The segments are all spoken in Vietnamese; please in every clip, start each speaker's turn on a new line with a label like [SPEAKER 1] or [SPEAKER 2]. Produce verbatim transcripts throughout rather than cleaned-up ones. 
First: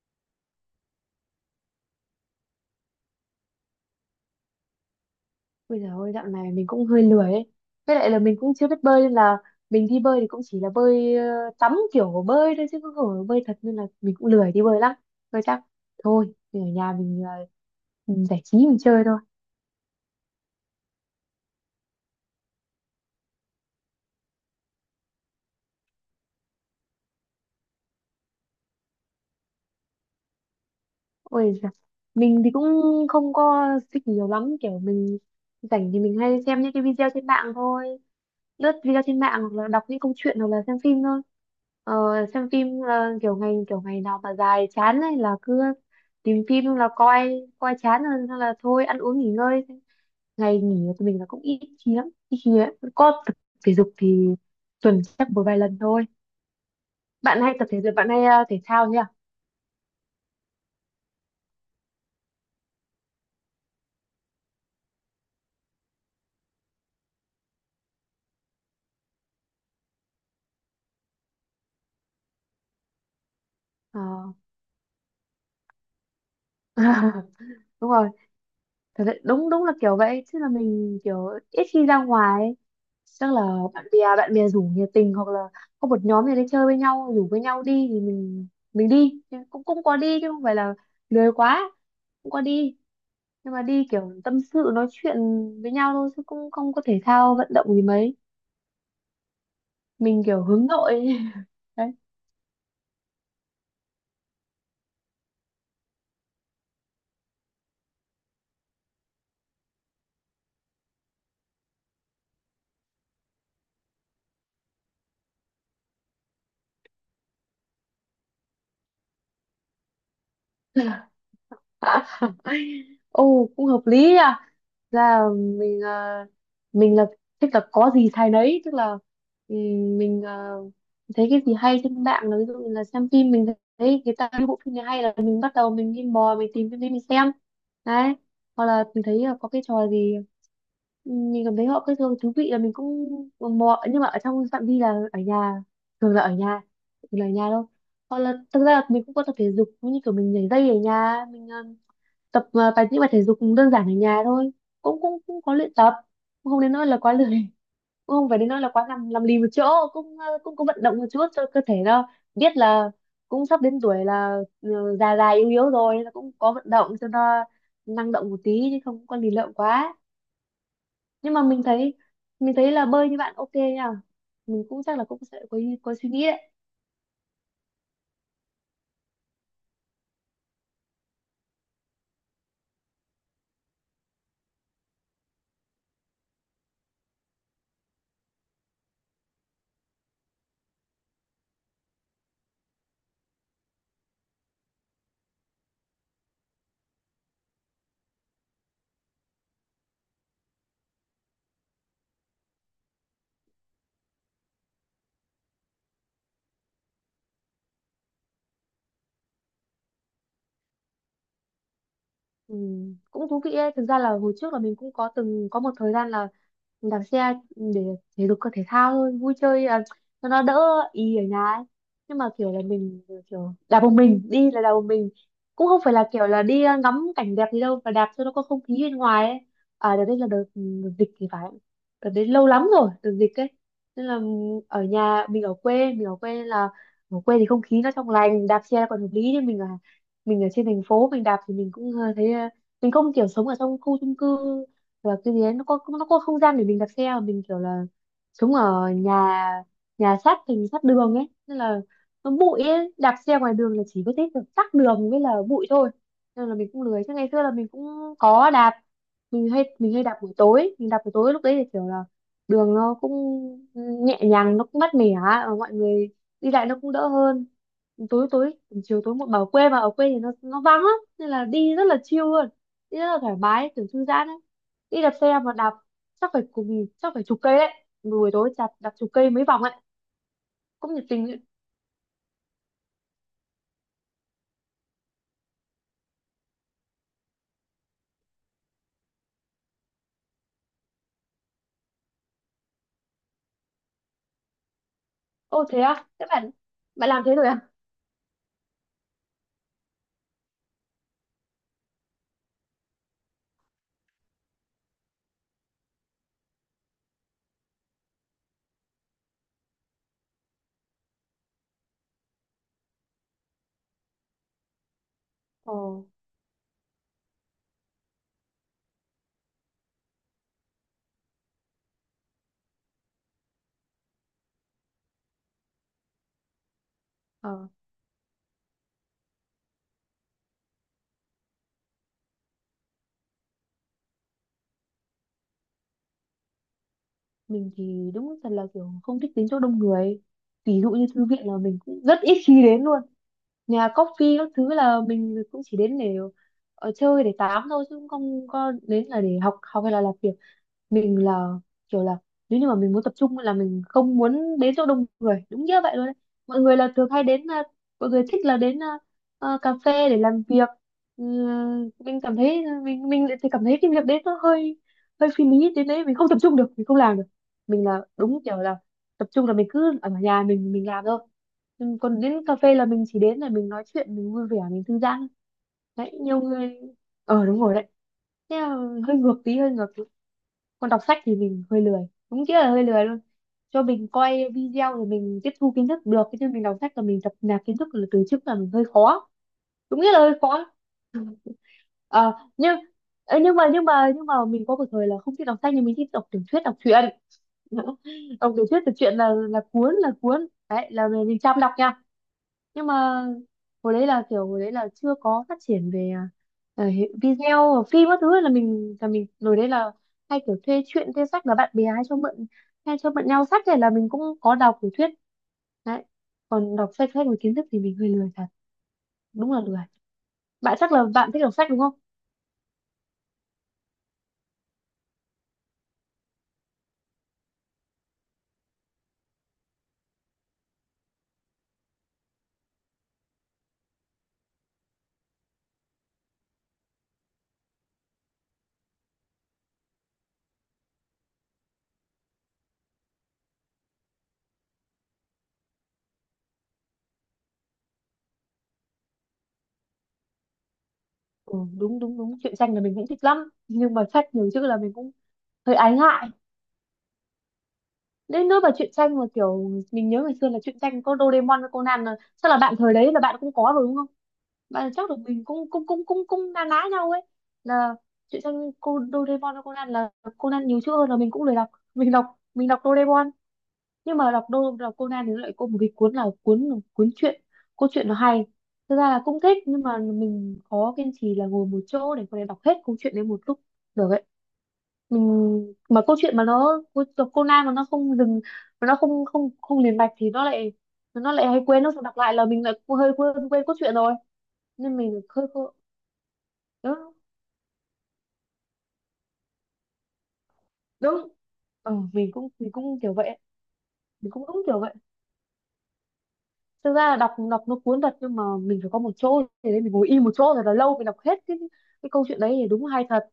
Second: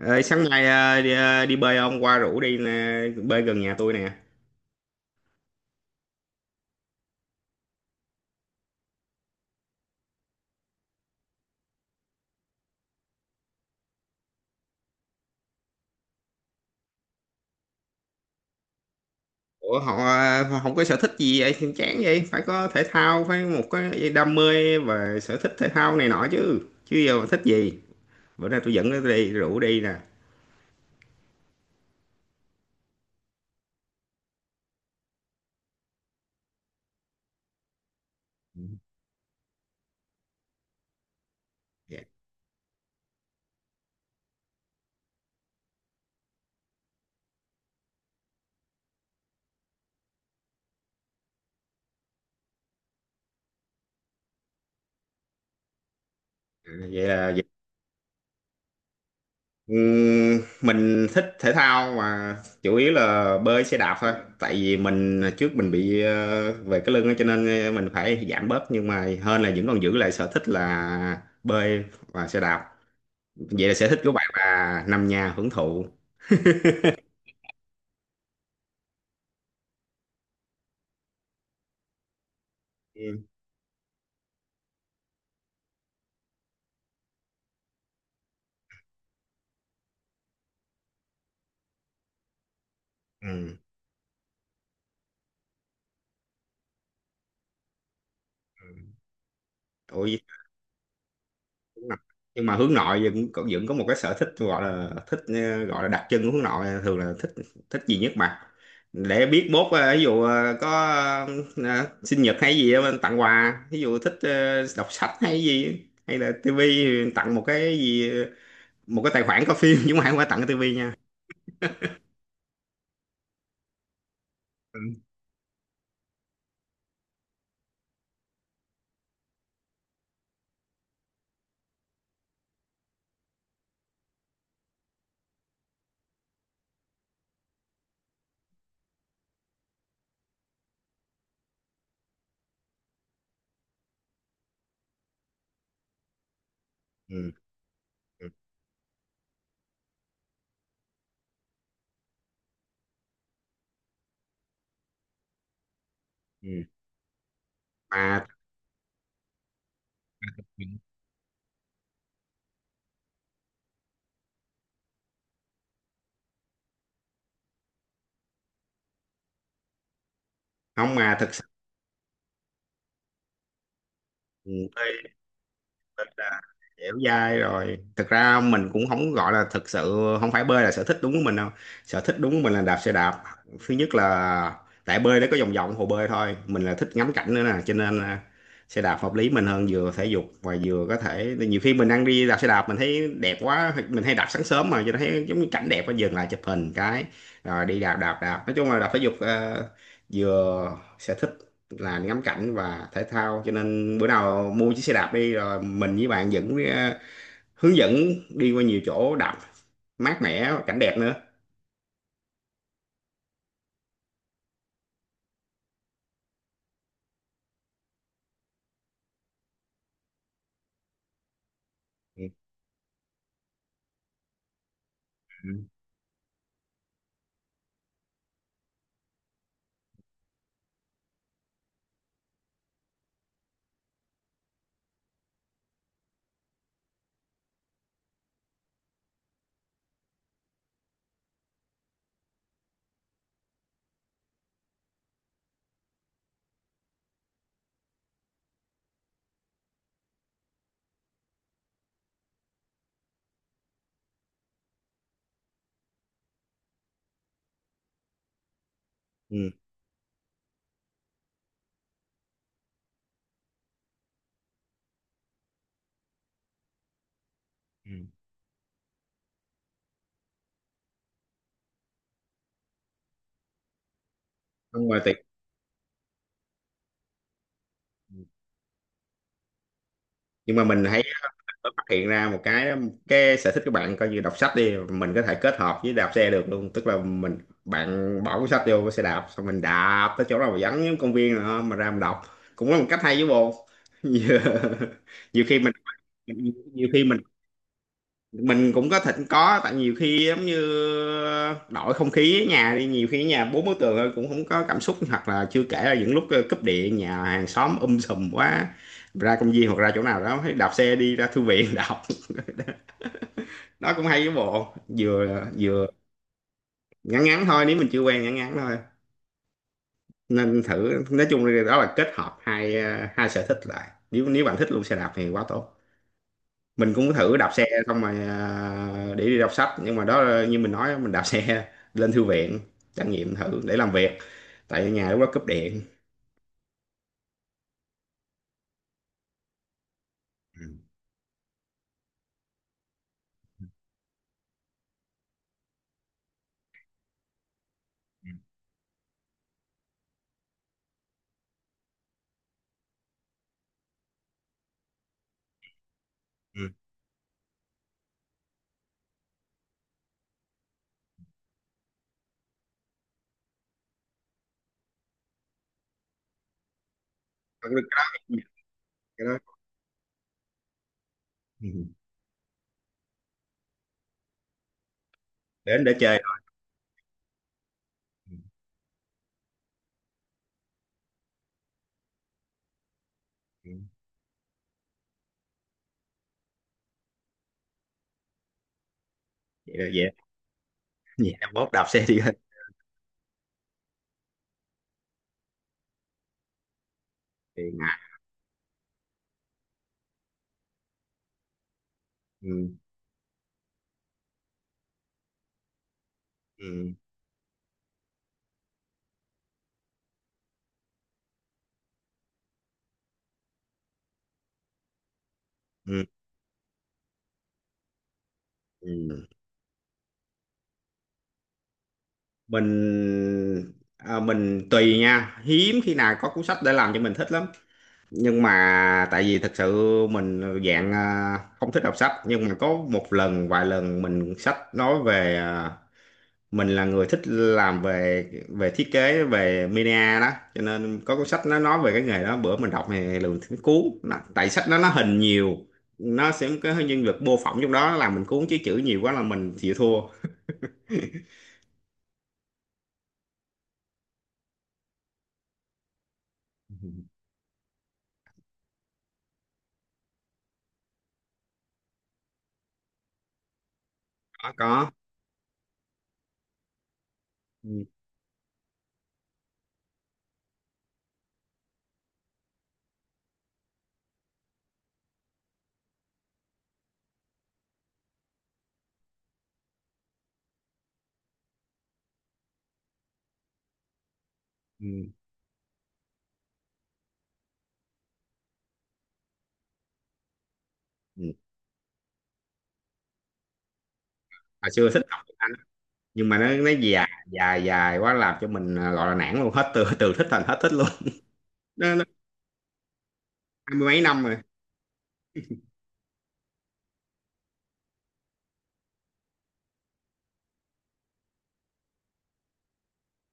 [SPEAKER 1] Ờ, Sáng nay ờ, đi, ờ, đi bơi ông qua rủ đi nè, bơi gần nhà tôi nè.
[SPEAKER 2] Bây giờ ôi dạo này mình cũng hơi lười ấy. Với lại là mình cũng chưa biết bơi nên là mình đi bơi thì cũng chỉ là bơi ờ, tắm kiểu bơi thôi chứ không phải bơi thật nên là mình cũng lười đi bơi lắm. Thôi chắc thôi mình ở nhà mình ờ, mình giải trí mình chơi thôi.
[SPEAKER 1] Ủa, họ ờ, không có sở thích gì vậy thì chán vậy, phải có thể thao, phải một cái đam mê và sở thích thể thao này nọ chứ. Chứ giờ mà thích gì. Bữa nay tôi dẫn nó đi rủ đi nè.
[SPEAKER 2] Ôi giời, mình thì cũng không có thích nhiều lắm, kiểu mình rảnh thì mình hay xem những cái video trên mạng thôi.
[SPEAKER 1] Ừ.
[SPEAKER 2] Lướt video trên mạng hoặc là đọc những câu chuyện hoặc là xem phim thôi, ờ,
[SPEAKER 1] Dạ.
[SPEAKER 2] xem phim là kiểu ngày kiểu ngày nào mà dài chán ấy là cứ tìm phim là coi, coi chán rồi là thôi ăn uống nghỉ ngơi. Ngày nghỉ của mình là cũng ít khi lắm, ít khi ấy. Có tập thể dục thì tuần chắc một vài lần thôi.
[SPEAKER 1] Vậy là
[SPEAKER 2] Bạn
[SPEAKER 1] vậy.
[SPEAKER 2] hay tập thể dục, bạn hay ờ, thể thao nhỉ?
[SPEAKER 1] Ừm, mình thích thể thao mà chủ yếu là bơi xe đạp thôi. Tại vì mình à, trước mình bị ờ, về cái lưng á, cho nên à, mình phải giảm bớt, nhưng mà hơn là vẫn còn giữ lại sở thích là bơi và xe đạp. Vậy là sở thích
[SPEAKER 2] Ờ.
[SPEAKER 1] của bạn là nằm nhà hưởng thụ.
[SPEAKER 2] Đúng rồi, thật sự đúng đúng là kiểu vậy chứ, là mình kiểu ít khi ra ngoài ấy.
[SPEAKER 1] Ừ.
[SPEAKER 2] Chắc là bạn bè bạn bè rủ nhiệt tình hoặc là có một nhóm gì đấy chơi với nhau rủ với nhau đi thì mình mình đi. Chứ cũng cũng có đi chứ không phải là lười quá, cũng có đi, nhưng
[SPEAKER 1] Ừ.
[SPEAKER 2] mà đi kiểu tâm sự nói chuyện với nhau thôi chứ cũng không có thể thao vận động gì mấy.
[SPEAKER 1] Ừ. Ủa,
[SPEAKER 2] Mình kiểu hướng nội đấy.
[SPEAKER 1] nhưng mà hướng nội vẫn cũng vẫn có một cái sở thích, gọi là thích, ờ, gọi là đặc trưng của hướng nội thường là thích thích gì nhất mà, để biết mốt ờ, ví dụ ờ, có ờ, sinh nhật hay gì á, mình tặng quà, ví dụ thích ờ, đọc sách hay gì, hay là tivi, tặng một cái gì, một cái tài khoản có phim, chứ không phải không phải tặng cái tivi nha.
[SPEAKER 2] Ồ cũng hợp lý nha.
[SPEAKER 1] Ừ.
[SPEAKER 2] Ra là mình à, mình là thích là có gì thay nấy, tức là ừm, mình à, thấy cái gì hay trên mạng, là ví dụ như là xem phim, mình thấy người ta cái bộ phim này hay là mình bắt đầu mình đi mò mình tìm phim đấy mình xem đấy. Hoặc là mình thấy là có cái trò gì ừ, mình cảm thấy họ cái thường thú vị là mình cũng mò, nhưng mà ở trong phạm vi là ở nhà, thường là ở nhà, thường là ở
[SPEAKER 1] Ừ.
[SPEAKER 2] nhà đâu. Hoặc
[SPEAKER 1] Ừ.
[SPEAKER 2] là thực ra là mình cũng có tập thể dục, như kiểu mình nhảy dây ở nhà mình à, tập à, bài những bài thể dục cũng đơn giản ở nhà thôi, cũng cũng cũng có luyện tập,
[SPEAKER 1] Ừ.
[SPEAKER 2] cũng không đến nỗi là quá lười cũng
[SPEAKER 1] mà
[SPEAKER 2] không phải đến nỗi là quá nằm nằm lì một chỗ, cũng à, cũng có vận động một chút cho cơ thể nó biết là cũng sắp đến tuổi là ừ, già già yếu yếu rồi, nên là cũng có vận động cho nó năng động một tí chứ không có lì lợm quá.
[SPEAKER 1] Không mà thật
[SPEAKER 2] Nhưng mà
[SPEAKER 1] sự,
[SPEAKER 2] mình thấy, mình thấy là bơi như bạn ok nha, mình
[SPEAKER 1] ừ.
[SPEAKER 2] cũng chắc là cũng sẽ có ý- có
[SPEAKER 1] Thật
[SPEAKER 2] suy nghĩ
[SPEAKER 1] ra
[SPEAKER 2] đấy.
[SPEAKER 1] dẻo dai rồi, thực ra mình cũng không gọi là, thực sự không phải bơi là sở thích đúng của mình đâu. Sở thích đúng của mình là đạp xe đạp. Thứ nhất là tại bơi nó có vòng vòng hồ bơi thôi, mình là thích ngắm cảnh nữa nè, cho nên là xe đạp hợp lý mình hơn, vừa thể dục và vừa có thể nhiều khi mình đang đi đạp xe đạp mình thấy đẹp quá, mình hay đạp sáng sớm mà, cho nên thấy giống như cảnh đẹp quá dừng lại chụp hình cái rồi đi đạp đạp đạp, nói chung là đạp thể dục, ờ, vừa sở thích là ngắm cảnh và thể thao, cho nên bữa nào mua chiếc xe đạp đi rồi mình với bạn dẫn ờ, hướng dẫn đi qua nhiều chỗ đạp mát mẻ cảnh đẹp nữa.
[SPEAKER 2] Ừ, cũng thú vị đấy. Thực ra là hồi trước là mình cũng có từng có một thời gian là đạp xe để thể dục cơ thể thao thôi, vui chơi à, cho nó đỡ ý ở nhà ấy. Nhưng
[SPEAKER 1] Ừ.
[SPEAKER 2] mà kiểu là mình kiểu đạp một mình, đi là đạp một mình, cũng không phải là kiểu là đi à, ngắm cảnh đẹp gì đâu, mà đạp cho nó có không khí bên ngoài ấy. À đợt đấy là đợt, ừ, đợt dịch thì phải, đợt đấy lâu lắm rồi, đợt dịch ấy. Nên là ừ, ở nhà mình ở quê, mình ở quê nên là ở quê thì không khí nó trong lành, đạp xe còn hợp lý. Nhưng mình là mình ở trên thành phố, mình đạp thì mình cũng ờ, thấy ờ, mình không kiểu sống ở trong khu chung cư và cái gì đấy nó có nó có không gian để mình đạp xe, mà mình kiểu là sống ở nhà, nhà sát thành sát đường ấy nên là nó bụi ấy, đạp xe ngoài đường là chỉ có thấy tắc đường với là bụi thôi, nên là mình cũng lười. Chứ ngày xưa là mình cũng có đạp, mình
[SPEAKER 1] Ừ.
[SPEAKER 2] hay mình hay đạp buổi tối, mình đạp buổi tối lúc đấy thì kiểu là đường nó cũng nhẹ nhàng, nó cũng mát mẻ, mọi người đi lại nó cũng đỡ hơn.
[SPEAKER 1] Ừ.
[SPEAKER 2] Tối tối chiều tối một bảo quê, mà ở quê thì nó nó vắng lắm nên là đi rất là chill luôn, đi rất là thoải mái, kiểu thư giãn ấy.
[SPEAKER 1] Không mà
[SPEAKER 2] Đi đạp
[SPEAKER 1] tuyệt,
[SPEAKER 2] xe mà đạp chắc phải cùng chắc phải chục cây đấy, buổi tối chặt đạp chục cây mấy vòng ấy,
[SPEAKER 1] nhưng mà mình
[SPEAKER 2] cũng
[SPEAKER 1] thấy
[SPEAKER 2] nhiệt tình ấy.
[SPEAKER 1] có phát hiện ra một cái cái sở thích của bạn coi như đọc sách đi, mình có thể kết hợp với đạp xe được luôn, tức là mình, bạn bỏ cuốn sách vô cái xe đạp xong mình đạp tới chỗ nào mà vắng giống công viên nữa mà ra mình đọc, cũng là một cách hay với bồ. nhiều, nhiều khi
[SPEAKER 2] Ô
[SPEAKER 1] mình
[SPEAKER 2] thế à các bạn,
[SPEAKER 1] nhiều khi
[SPEAKER 2] bạn
[SPEAKER 1] mình
[SPEAKER 2] làm thế rồi à?
[SPEAKER 1] mình cũng có thỉnh có, tại nhiều khi giống như đổi không khí ở nhà, đi nhiều khi ở nhà bốn bức tường thôi cũng không có cảm xúc, hoặc là chưa kể là những lúc ờ, cúp điện nhà hàng xóm um sùm quá, ra công viên hoặc ra chỗ nào đó thấy đạp xe đi ra thư viện đọc, đó cũng hay với bộ, vừa
[SPEAKER 2] Ồ
[SPEAKER 1] vừa ngắn ngắn thôi, nếu mình chưa quen ngắn ngắn thôi nên thử, nói chung là đó là kết hợp hai, ờ, hai sở thích lại, nếu nếu bạn thích luôn xe đạp thì quá tốt. Mình cũng thử đạp xe
[SPEAKER 2] ờ
[SPEAKER 1] xong rồi, à, để đi đọc sách, nhưng mà đó như mình nói mình đạp xe lên thư viện trải nghiệm thử để làm việc, tại ở nhà lúc đó cúp điện.
[SPEAKER 2] mình thì đúng thật là kiểu không thích đến chỗ đông người, ví dụ như thư viện là mình cũng rất ít khi đến luôn. Nhà coffee các thứ là mình cũng chỉ đến để ở chơi để tám thôi, chứ không có đến là để học học hay là làm việc. Mình là kiểu là nếu như mà mình muốn tập trung là mình không muốn đến chỗ đông người, đúng như vậy luôn đấy. Mọi
[SPEAKER 1] Ừ.
[SPEAKER 2] người là thường hay đến à, mọi người thích là đến à, à, cà phê để làm việc. Ừ, mình cảm thấy à, mình mình lại thì cảm thấy cái việc đấy nó hơi hơi phi lý, đến đấy mình không tập trung được, mình không làm được. Mình là
[SPEAKER 1] Cái đó,
[SPEAKER 2] đúng kiểu là
[SPEAKER 1] cái
[SPEAKER 2] tập
[SPEAKER 1] đó.
[SPEAKER 2] trung là mình cứ ở nhà mình mình làm thôi.
[SPEAKER 1] Ừ.
[SPEAKER 2] Ừ, còn đến cà phê là mình chỉ đến để mình nói chuyện, mình vui vẻ, mình thư giãn
[SPEAKER 1] Đến để
[SPEAKER 2] đấy.
[SPEAKER 1] chơi
[SPEAKER 2] Nhiều
[SPEAKER 1] thôi.
[SPEAKER 2] người ờ đúng rồi đấy,
[SPEAKER 1] Ừ.
[SPEAKER 2] thế là hơi ngược tí, hơi ngược. Còn đọc sách thì mình hơi lười, đúng nghĩa là hơi lười luôn.
[SPEAKER 1] Ừ.
[SPEAKER 2] Cho mình coi video rồi mình tiếp thu kiến thức được, chứ mình đọc sách là mình tập nạp kiến thức là từ trước là mình hơi khó,
[SPEAKER 1] Vậy là
[SPEAKER 2] đúng
[SPEAKER 1] vậy.
[SPEAKER 2] nghĩa là hơi khó.
[SPEAKER 1] Vậy là mốt đạp xe đi thôi.
[SPEAKER 2] Ờ, nhưng ờ, nhưng mà nhưng mà nhưng mà mình có một thời là không thích đọc sách, nhưng mình thích đọc tiểu thuyết, đọc truyện.
[SPEAKER 1] Thì ngại.
[SPEAKER 2] Đọc tiểu thuyết tiểu truyện là là cuốn là cuốn đấy là mình, mình chăm đọc nha.
[SPEAKER 1] Ừ.
[SPEAKER 2] Nhưng mà hồi đấy là kiểu hồi đấy là chưa có phát triển về ờ,
[SPEAKER 1] Ừ.
[SPEAKER 2] hệ- video phim các thứ, là mình là mình hồi đấy là hay kiểu thuê truyện thuê sách, là bạn bè hay cho mượn, hay cho mượn nhau sách thì là mình cũng có đọc tiểu thuyết
[SPEAKER 1] Ừ.
[SPEAKER 2] đấy. Còn đọc sách sách và kiến thức thì mình hơi lười thật,
[SPEAKER 1] Ừ.
[SPEAKER 2] đúng là lười. Bạn chắc là bạn thích đọc sách đúng không?
[SPEAKER 1] mình à, mình tùy nha, hiếm khi nào có cuốn sách để làm cho mình thích lắm, nhưng mà tại vì thật sự mình dạng à, không thích đọc sách, nhưng mà có một lần vài lần mình sách nói về, à, mình là người thích làm về về thiết kế về media đó, cho nên có cuốn sách nó nói về cái nghề đó, bữa mình đọc thì lường thấy cuốn nó, tại sách đó nó hình nhiều, nó sẽ có cái nhân vật mô phỏng trong đó làm mình cuốn, chứ chữ nhiều quá là mình chịu thua.
[SPEAKER 2] Ừ, đúng đúng đúng truyện tranh là mình cũng thích lắm, nhưng mà sách nhiều chữ là mình cũng hơi ái ngại. Đến nỗi mà truyện tranh mà kiểu mình nhớ ngày xưa là truyện tranh có Doraemon với Conan là chắc là bạn thời đấy là bạn cũng có rồi đúng không?
[SPEAKER 1] Có, có.
[SPEAKER 2] Bạn chắc là mình cũng cũng cũng cũng cũng na ná nhau ấy.
[SPEAKER 1] Ừ.
[SPEAKER 2] Là truyện tranh cô Doraemon với Conan là Conan nhiều chữ hơn là mình cũng lười đọc, mình đọc mình đọc Doraemon. Nhưng mà đọc đô đọc Conan thì nó lại có một cái cuốn, là cuốn cuốn truyện câu chuyện nó hay. Thực ra là cũng thích, nhưng mà mình khó kiên trì là ngồi một chỗ để có thể đọc hết câu chuyện đấy một lúc được ấy.
[SPEAKER 1] Ừ.
[SPEAKER 2] Mình mà câu chuyện mà nó đọc Conan mà nó không dừng, mà nó không không không liền mạch thì nó lại
[SPEAKER 1] Ừ.
[SPEAKER 2] nó lại hay quên, nó đọc lại là mình lại hơi quên quên cốt truyện rồi,
[SPEAKER 1] Hồi xưa
[SPEAKER 2] nên
[SPEAKER 1] thích đọc
[SPEAKER 2] mình
[SPEAKER 1] tiếng
[SPEAKER 2] hơi
[SPEAKER 1] Anh,
[SPEAKER 2] cô-
[SPEAKER 1] nhưng mà nó nó dài
[SPEAKER 2] đúng
[SPEAKER 1] dài dài quá làm cho mình, à, gọi là nản luôn, hết từ từ thích thành hết thích luôn.
[SPEAKER 2] đúng. Ừ,
[SPEAKER 1] Nó nó
[SPEAKER 2] mình cũng mình cũng kiểu vậy,
[SPEAKER 1] hai mươi mấy năm
[SPEAKER 2] mình
[SPEAKER 1] rồi.
[SPEAKER 2] cũng đúng kiểu vậy. Thực ra là đọc đọc nó cuốn thật, nhưng mà mình phải có một chỗ thế nên mình ngồi im một chỗ rồi là lâu mình đọc hết cái cái câu chuyện đấy thì đúng hay thật.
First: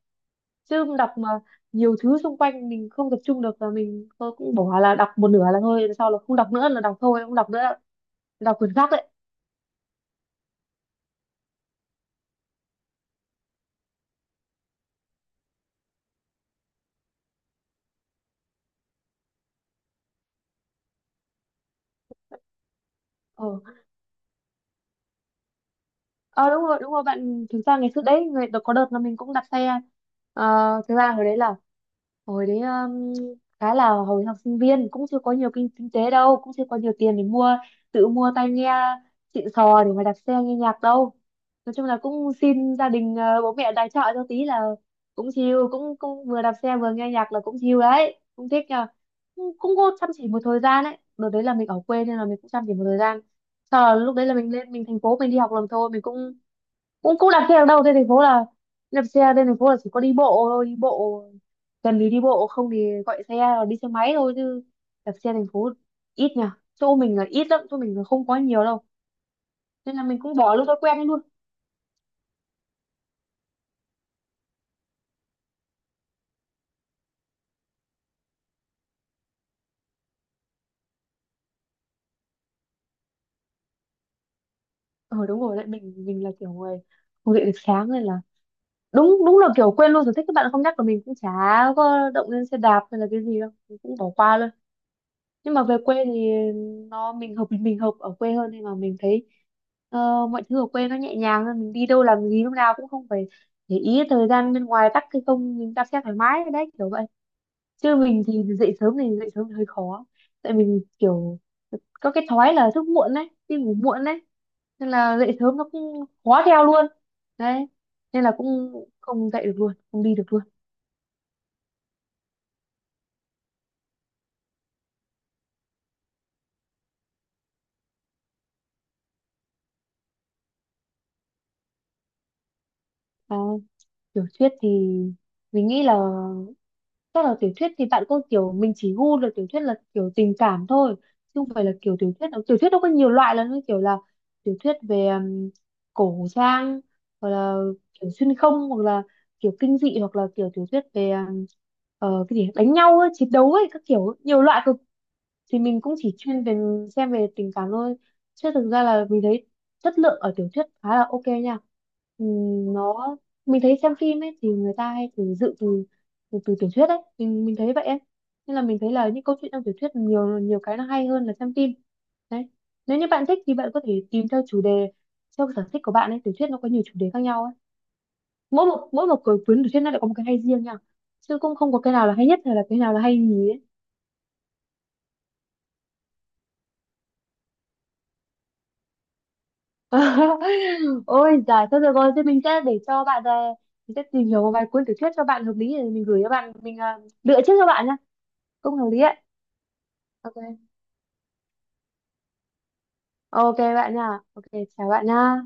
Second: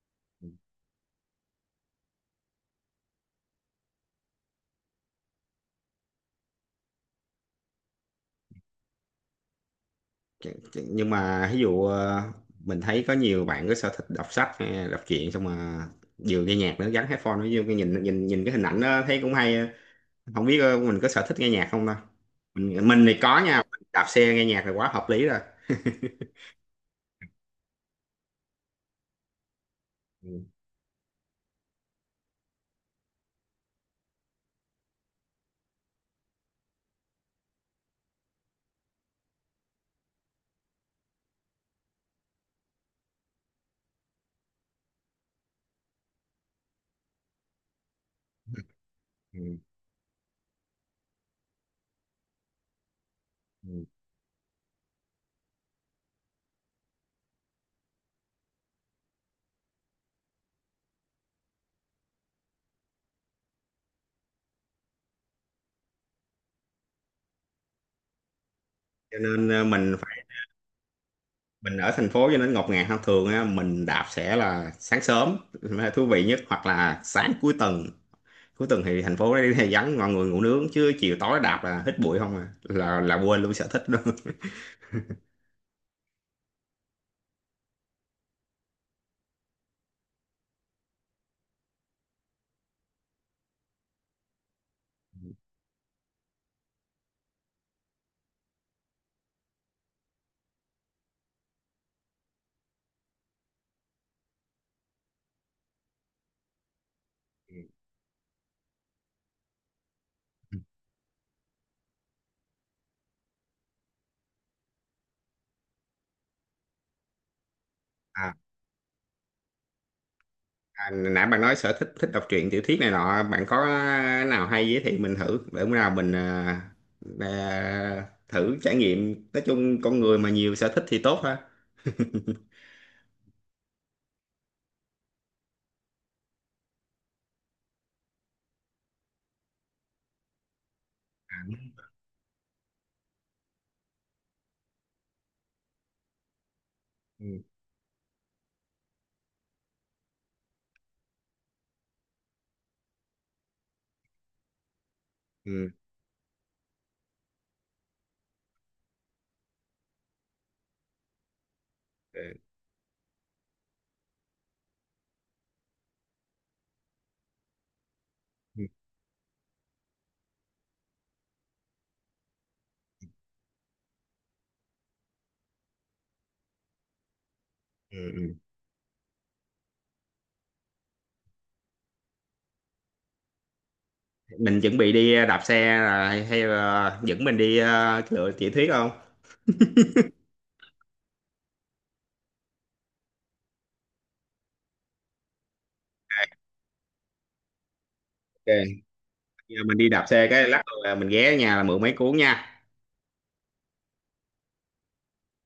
[SPEAKER 2] Chứ đọc mà nhiều thứ xung quanh mình không tập trung được là mình tôi cũng bỏ, là đọc một nửa là thôi, sau là không đọc nữa, là đọc thôi không đọc nữa, đọc quyển khác đấy.
[SPEAKER 1] Ch- ch- nhưng mà ví dụ ờ, mình thấy có nhiều bạn có sở thích đọc sách hay là đọc truyện, xong mà vừa nghe nhạc nữa gắn headphone nó vô cái nhìn nhìn nhìn cái hình ảnh đó thấy cũng hay. Không biết ờ, mình có sở thích nghe nhạc không đâu. Mình mình thì có
[SPEAKER 2] Ờ
[SPEAKER 1] nha, đạp xe nghe nhạc là quá hợp lý rồi.
[SPEAKER 2] Ờ, đúng rồi đúng rồi bạn. Thực ra ngày xưa đấy người có đợt là mình cũng đặt xe.
[SPEAKER 1] Ừ.
[SPEAKER 2] Ờ, thực ra hồi đấy là hồi đấy um, khá là hồi học sinh viên cũng chưa có nhiều kinh, kinh tế đâu, cũng chưa có nhiều tiền để mua tự mua tai nghe xịn sò để mà đặt xe nghe nhạc đâu. Nói chung là cũng xin gia đình ờ, bố mẹ tài trợ cho tí là cũng chill, cũng cũng vừa đạp xe vừa nghe nhạc là cũng chill đấy, cũng thích nhờ. cũng,
[SPEAKER 1] Ừ.
[SPEAKER 2] cũng có chăm chỉ một thời gian đấy, đợt đấy là mình ở quê nên là mình cũng chăm chỉ một thời gian. Sau
[SPEAKER 1] Ừ.
[SPEAKER 2] là lúc đấy là mình lên mình thành phố mình đi học làm thôi, mình cũng cũng cũng đạp xe ở đâu trên thành phố là đạp xe trên thành phố là chỉ có đi bộ thôi, đi bộ cần thì đi bộ, không thì gọi xe hoặc đi xe máy thôi, chứ đạp xe thành phố ít nhỉ, chỗ mình là ít lắm, chỗ mình là không có nhiều đâu,
[SPEAKER 1] Cho nên ờ, mình
[SPEAKER 2] nên là mình
[SPEAKER 1] phải,
[SPEAKER 2] cũng bỏ luôn thói quen ấy luôn.
[SPEAKER 1] mình ở thành phố cho nên ngột ngạt hơn thường á, mình đạp sẽ là sáng sớm là thú vị nhất, hoặc là sáng cuối tuần. Cuối tuần thì thành phố đây thì vắng, mọi người ngủ nướng, chứ chiều tối đạp là hít bụi không à, là là quên luôn sở thích luôn.
[SPEAKER 2] Ờ đúng rồi đấy, mình mình là kiểu người không dậy được sáng nên là đúng đúng là kiểu quên luôn sở thích. Các bạn không nhắc là mình cũng chả có động lên xe đạp hay là cái gì đâu, mình cũng bỏ qua luôn. Nhưng mà về quê thì nó mình hợp mình hợp ở quê hơn, nên mà mình thấy ờ, mọi thứ ở quê nó nhẹ nhàng hơn, mình đi đâu làm gì lúc nào cũng không phải để ý thời gian bên ngoài tắc hay không, mình đạp xe thoải mái đấy kiểu vậy. Chứ mình thì dậy sớm thì dậy sớm thì hơi khó, tại mình kiểu có cái thói là thức muộn đấy, đi ngủ muộn đấy, nên là dậy sớm nó cũng khó theo luôn đấy, nên là
[SPEAKER 1] à,
[SPEAKER 2] cũng không dậy được luôn, không đi được luôn.
[SPEAKER 1] à Nãy bạn nói sở thích thích đọc truyện tiểu thuyết này nọ, bạn có nào hay giới thiệu mình thử để bữa nào mình, à, à, thử trải nghiệm, nói chung con người mà nhiều sở thích thì tốt ha.
[SPEAKER 2] Tiểu thuyết thì mình nghĩ là chắc là tiểu thuyết thì bạn có kiểu mình chỉ gu là tiểu thuyết là kiểu tình cảm thôi, chứ không phải là kiểu tiểu thuyết tiểu thuyết nó có nhiều loại lắm, như kiểu là tiểu thuyết về um, cổ trang,
[SPEAKER 1] ừ.
[SPEAKER 2] hoặc là kiểu xuyên không, hoặc là kiểu kinh dị, hoặc là kiểu tiểu thuyết về um, ờ, cái gì đánh nhau ấy, chiến đấu ấy, các kiểu nhiều loại cực. Thì
[SPEAKER 1] Ừ.
[SPEAKER 2] mình cũng chỉ chuyên về xem về tình cảm thôi, chứ thực ra là mình thấy chất lượng ở tiểu thuyết khá là ok nha.
[SPEAKER 1] Ừ.
[SPEAKER 2] Ừm, nó mình thấy xem phim ấy thì người ta hay từ dự từ từ, từ tiểu thuyết ấy, mình mình thấy vậy ấy, nên là
[SPEAKER 1] Ừ.
[SPEAKER 2] mình thấy là những câu chuyện trong tiểu thuyết nhiều, nhiều cái nó hay hơn là xem phim đấy. Nếu như bạn thích thì bạn có thể tìm theo chủ đề, theo sở thích của bạn ấy, tiểu thuyết nó có nhiều chủ đề khác nhau ấy.
[SPEAKER 1] Ừ. Ừ.
[SPEAKER 2] Mỗi một mỗi một cuốn cuốn tiểu thuyết nó lại có một cái hay riêng nha, chứ cũng không có cái nào là hay nhất hay là cái nào là hay nhì ấy.
[SPEAKER 1] Mình chuẩn bị đi đạp xe, là hay, hay là dẫn mình đi à, lựa tiểu thuyết không?
[SPEAKER 2] Ôi giời, thôi được rồi, thế mình sẽ để cho bạn ờ, mình sẽ tìm hiểu một vài cuốn tiểu thuyết cho bạn hợp lý để mình gửi cho bạn, mình ờ, lựa trước cho bạn nha.
[SPEAKER 1] Ok.
[SPEAKER 2] Cũng hợp lý ấy.
[SPEAKER 1] Giờ mình đi đạp xe cái lát
[SPEAKER 2] Ok.
[SPEAKER 1] là mình ghé ở nhà là mượn mấy cuốn nha.
[SPEAKER 2] Ok bạn nha. Ok, chào bạn nha.